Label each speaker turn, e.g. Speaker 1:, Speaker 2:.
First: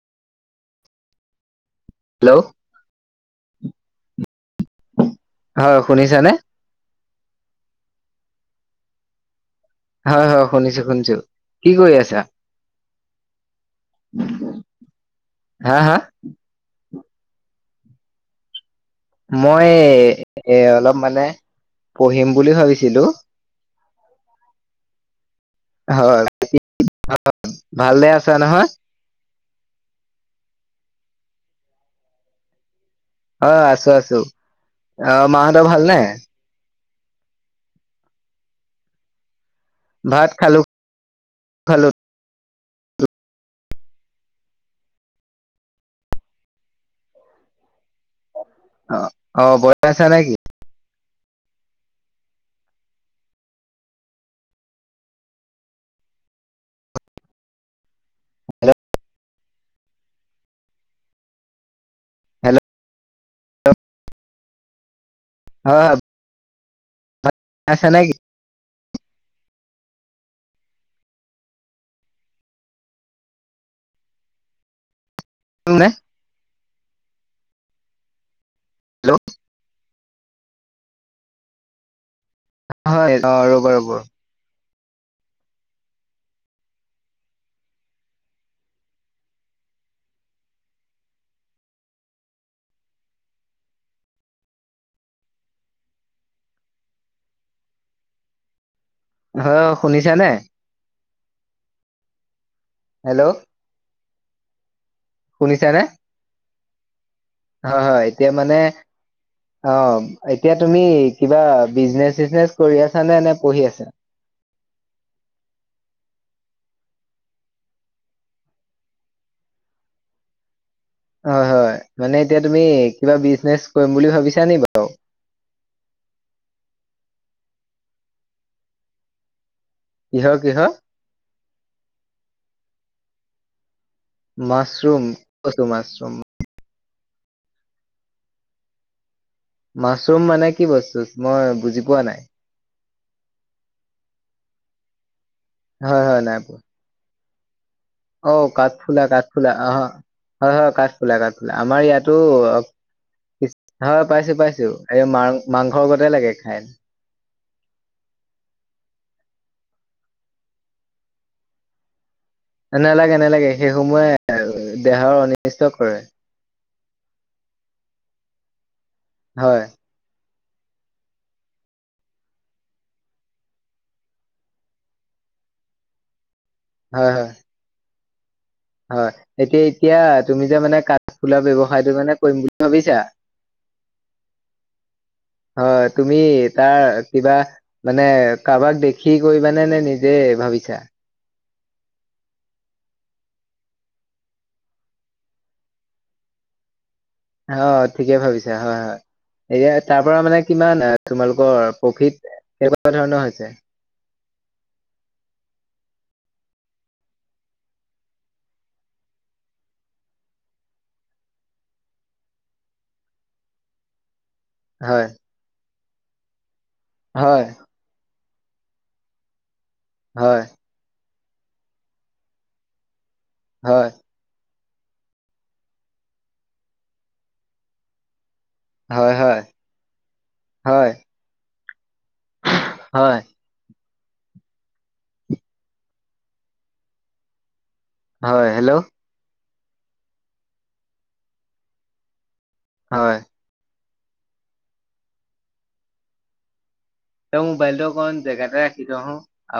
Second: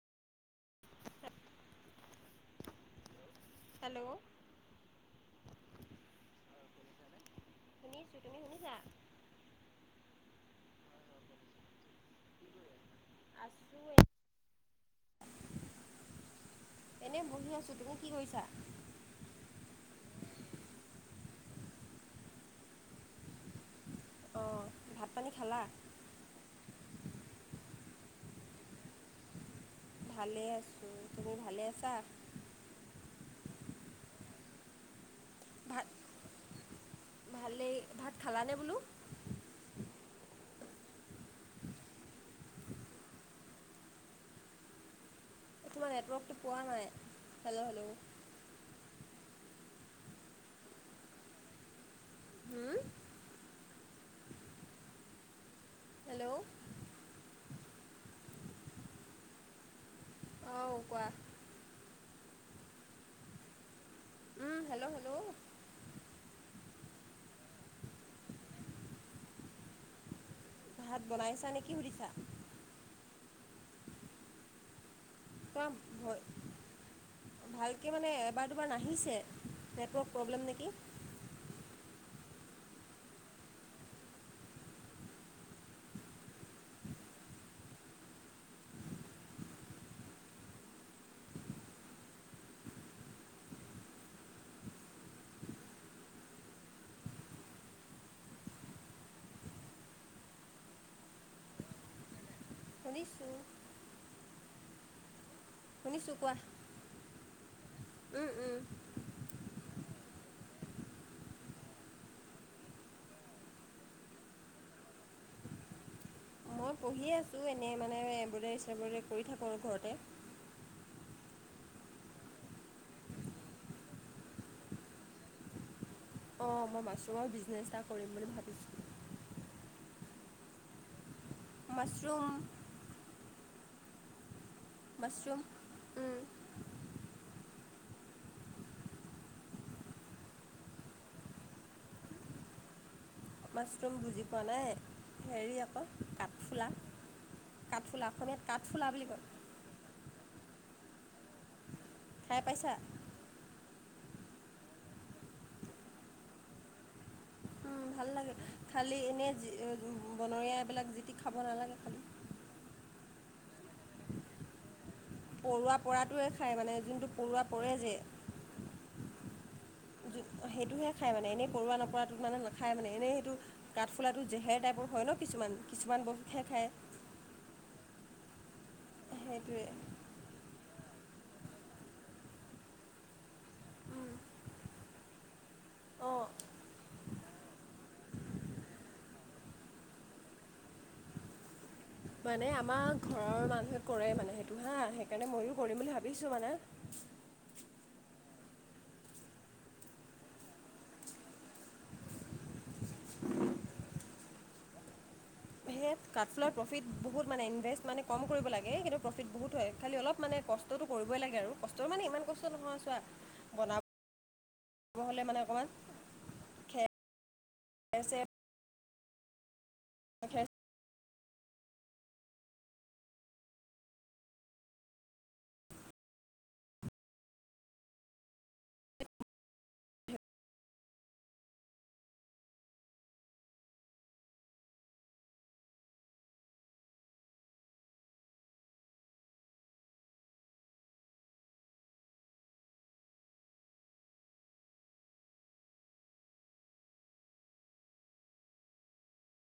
Speaker 1: সাত
Speaker 2: hello
Speaker 1: hello
Speaker 2: হয় শুনিছে নে?
Speaker 1: শুনিছোঁ, তুমি শুনিছা?
Speaker 2: হয়, হয় শুনিছোঁ, শুনিছোঁ কি কৰি আছা?
Speaker 1: আছোঁ এ
Speaker 2: হা-হা
Speaker 1: এনেই বহি আছোঁ তুমি কি কৰিছা?
Speaker 2: মই এ অলপ মানে পঢ়িম বুলি ভাবিছিলোঁ।
Speaker 1: অ' ভাত পানী খালা?
Speaker 2: হয়, ভালে আছা নহয়?
Speaker 1: ভালে আছোঁ, তুমি ভালে আছা?
Speaker 2: অ', আছোঁ, আছোঁ অ', মাহঁতৰ ভাল
Speaker 1: ভাত
Speaker 2: নে?
Speaker 1: ভালেই, ভাত খালানে বোলো।
Speaker 2: ভাত খালো, খালো।
Speaker 1: তোমাৰ নেটৱৰ্কতটো পোৱা নাই হেল্ল' হেল্ল'।
Speaker 2: অ' অ' [unintelligible] আছা নে কি?
Speaker 1: হুম। হেল্ল'।
Speaker 2: হেল্ল'।
Speaker 1: অ' কোৱা।
Speaker 2: Hello hello.
Speaker 1: উম, হেল্ল' হেল্ল'।
Speaker 2: [unintelligible] [unintelligible]
Speaker 1: ভাত বনাইছা নে কি সুধিছা? তোমাৰ
Speaker 2: হেল্ল
Speaker 1: ভ‌ই-ভালকে মানে এবাৰ দুবাৰ নাহিছে। নেটৱৰ্ক প্ৰব্লেম নেকি?
Speaker 2: হয়, অ', ৰ'ব ৰ'ব। হয় শুনিছা নে?
Speaker 1: শুনিছোঁ।
Speaker 2: হেল্ল' শুনিছা নে?
Speaker 1: শুনিছোঁ কোৱা।
Speaker 2: হয়, হয়
Speaker 1: উম
Speaker 2: এতিয়া
Speaker 1: উম
Speaker 2: মানে অ' এতিয়া তুমি কিবা বিজনেচ চিজনেচ কৰি আছানে নে পঢ়ি আছা?
Speaker 1: মই পঢ়ি আছোঁ, এনে মানে এম্ব্ৰইডেৰী চেমব্ৰইডেী কৰি থাকোঁ আৰু ঘৰতে।
Speaker 2: হয় হয় মানে এতিয়া তুমি কিবা বিজনেচ কৰিম বুলি ভাবিছা নি বাৰু?
Speaker 1: অ' মই মাছৰুমৰ বিজনেচ এটা কৰিম বুলি ভাবিছোঁ।
Speaker 2: কিহৰ কিহৰ।
Speaker 1: মাছৰুম।
Speaker 2: মাছৰুম, কটো মাছৰুম। মাছৰুম মানে কি বস্তু মই বুজি পোৱা নাই?
Speaker 1: মাছৰুম বুজি পোৱা নাই হেৰি আকৌ
Speaker 2: হয় হয় নাই পোৱা
Speaker 1: কাঠফুলা। কাঠফুলা, অসমীয়াত কাঠফুলা বুলি কয়।
Speaker 2: ফুলা অ' হয় হয় কাঠফুলা কাঠফুলা আমাৰ ইয়াতো
Speaker 1: খাই পাইছা
Speaker 2: হয় পাইছোঁ, পাইছোঁ এই মা-মাংসৰ [unintelligible] লাগে খাই।
Speaker 1: ভাল লাগে, খালী এনেই বনৰীয়াবিলাক যি টি খাব নালাগে খালী।
Speaker 2: নালাগে নেলাগে সেই সময়ে দেহৰ। অনিষ্ট
Speaker 1: পৰুৱা
Speaker 2: কৰে
Speaker 1: পৰাটোৱে খায় মানে যোনটো পৰুৱা পৰে যে
Speaker 2: হয়।
Speaker 1: সেইটোহে খায় মানে এনেই পৰোৱা নপৰাটো মানে নাখায় মানে এনেই সেইটো কাঠফুলাটো জেহেৰ টাইপৰ হয় ন কিছুমান কিছুমান বস্তু খে খায়।
Speaker 2: হয়, হয়। হয় এতিয়া
Speaker 1: সেইটোৱে
Speaker 2: এতিয়া তুমি যে মানে কাঠ ফুলাৰ ব্যৱসায়টো মানে কৰিম বুলি ভাবিছা
Speaker 1: উম।
Speaker 2: অ' তুমি। তাৰ কিবা মানে কাৰোবাক দেখি কৰিবানে নে নিজে ভাবিছা
Speaker 1: মানে আমাৰ ঘৰৰ মানুহে কৰে মানে সেইটো হা সেইকাৰণে ময়ো কৰিম বুলি ভাবিছো মানে।
Speaker 2: অ' ঠিকেই ভাবিছা হয়, হয়। এয়া তাৰ পৰা মানে কিমান তোমালোকৰ প্ৰফিত কেনেকুৱা ধৰণৰ হৈছে
Speaker 1: সেয়ে কাঠফুলাৰ প্ৰফিট বহুত মানে ইনভেষ্ট মানে কম কৰিব লাগে কিন্তু প্ৰফিট বহুত হয় খালি অলপ মানে কষ্ট কষ্টটো কৰিবই লাগে আৰু কষ্ট মানে ইমান কষ্ট নহয় চোৱা বনাব
Speaker 2: হয়
Speaker 1: হ'লে মানে অকণমান খেৰ
Speaker 2: হয়।
Speaker 1: [unintelligible] খেৰ
Speaker 2: হয়। হয়। হয়, হয়, হয়। হয়। হয় হেল্ল'। হয়। তই মোবাইলটো অকন জেগাতে ৰাখি থ চোন।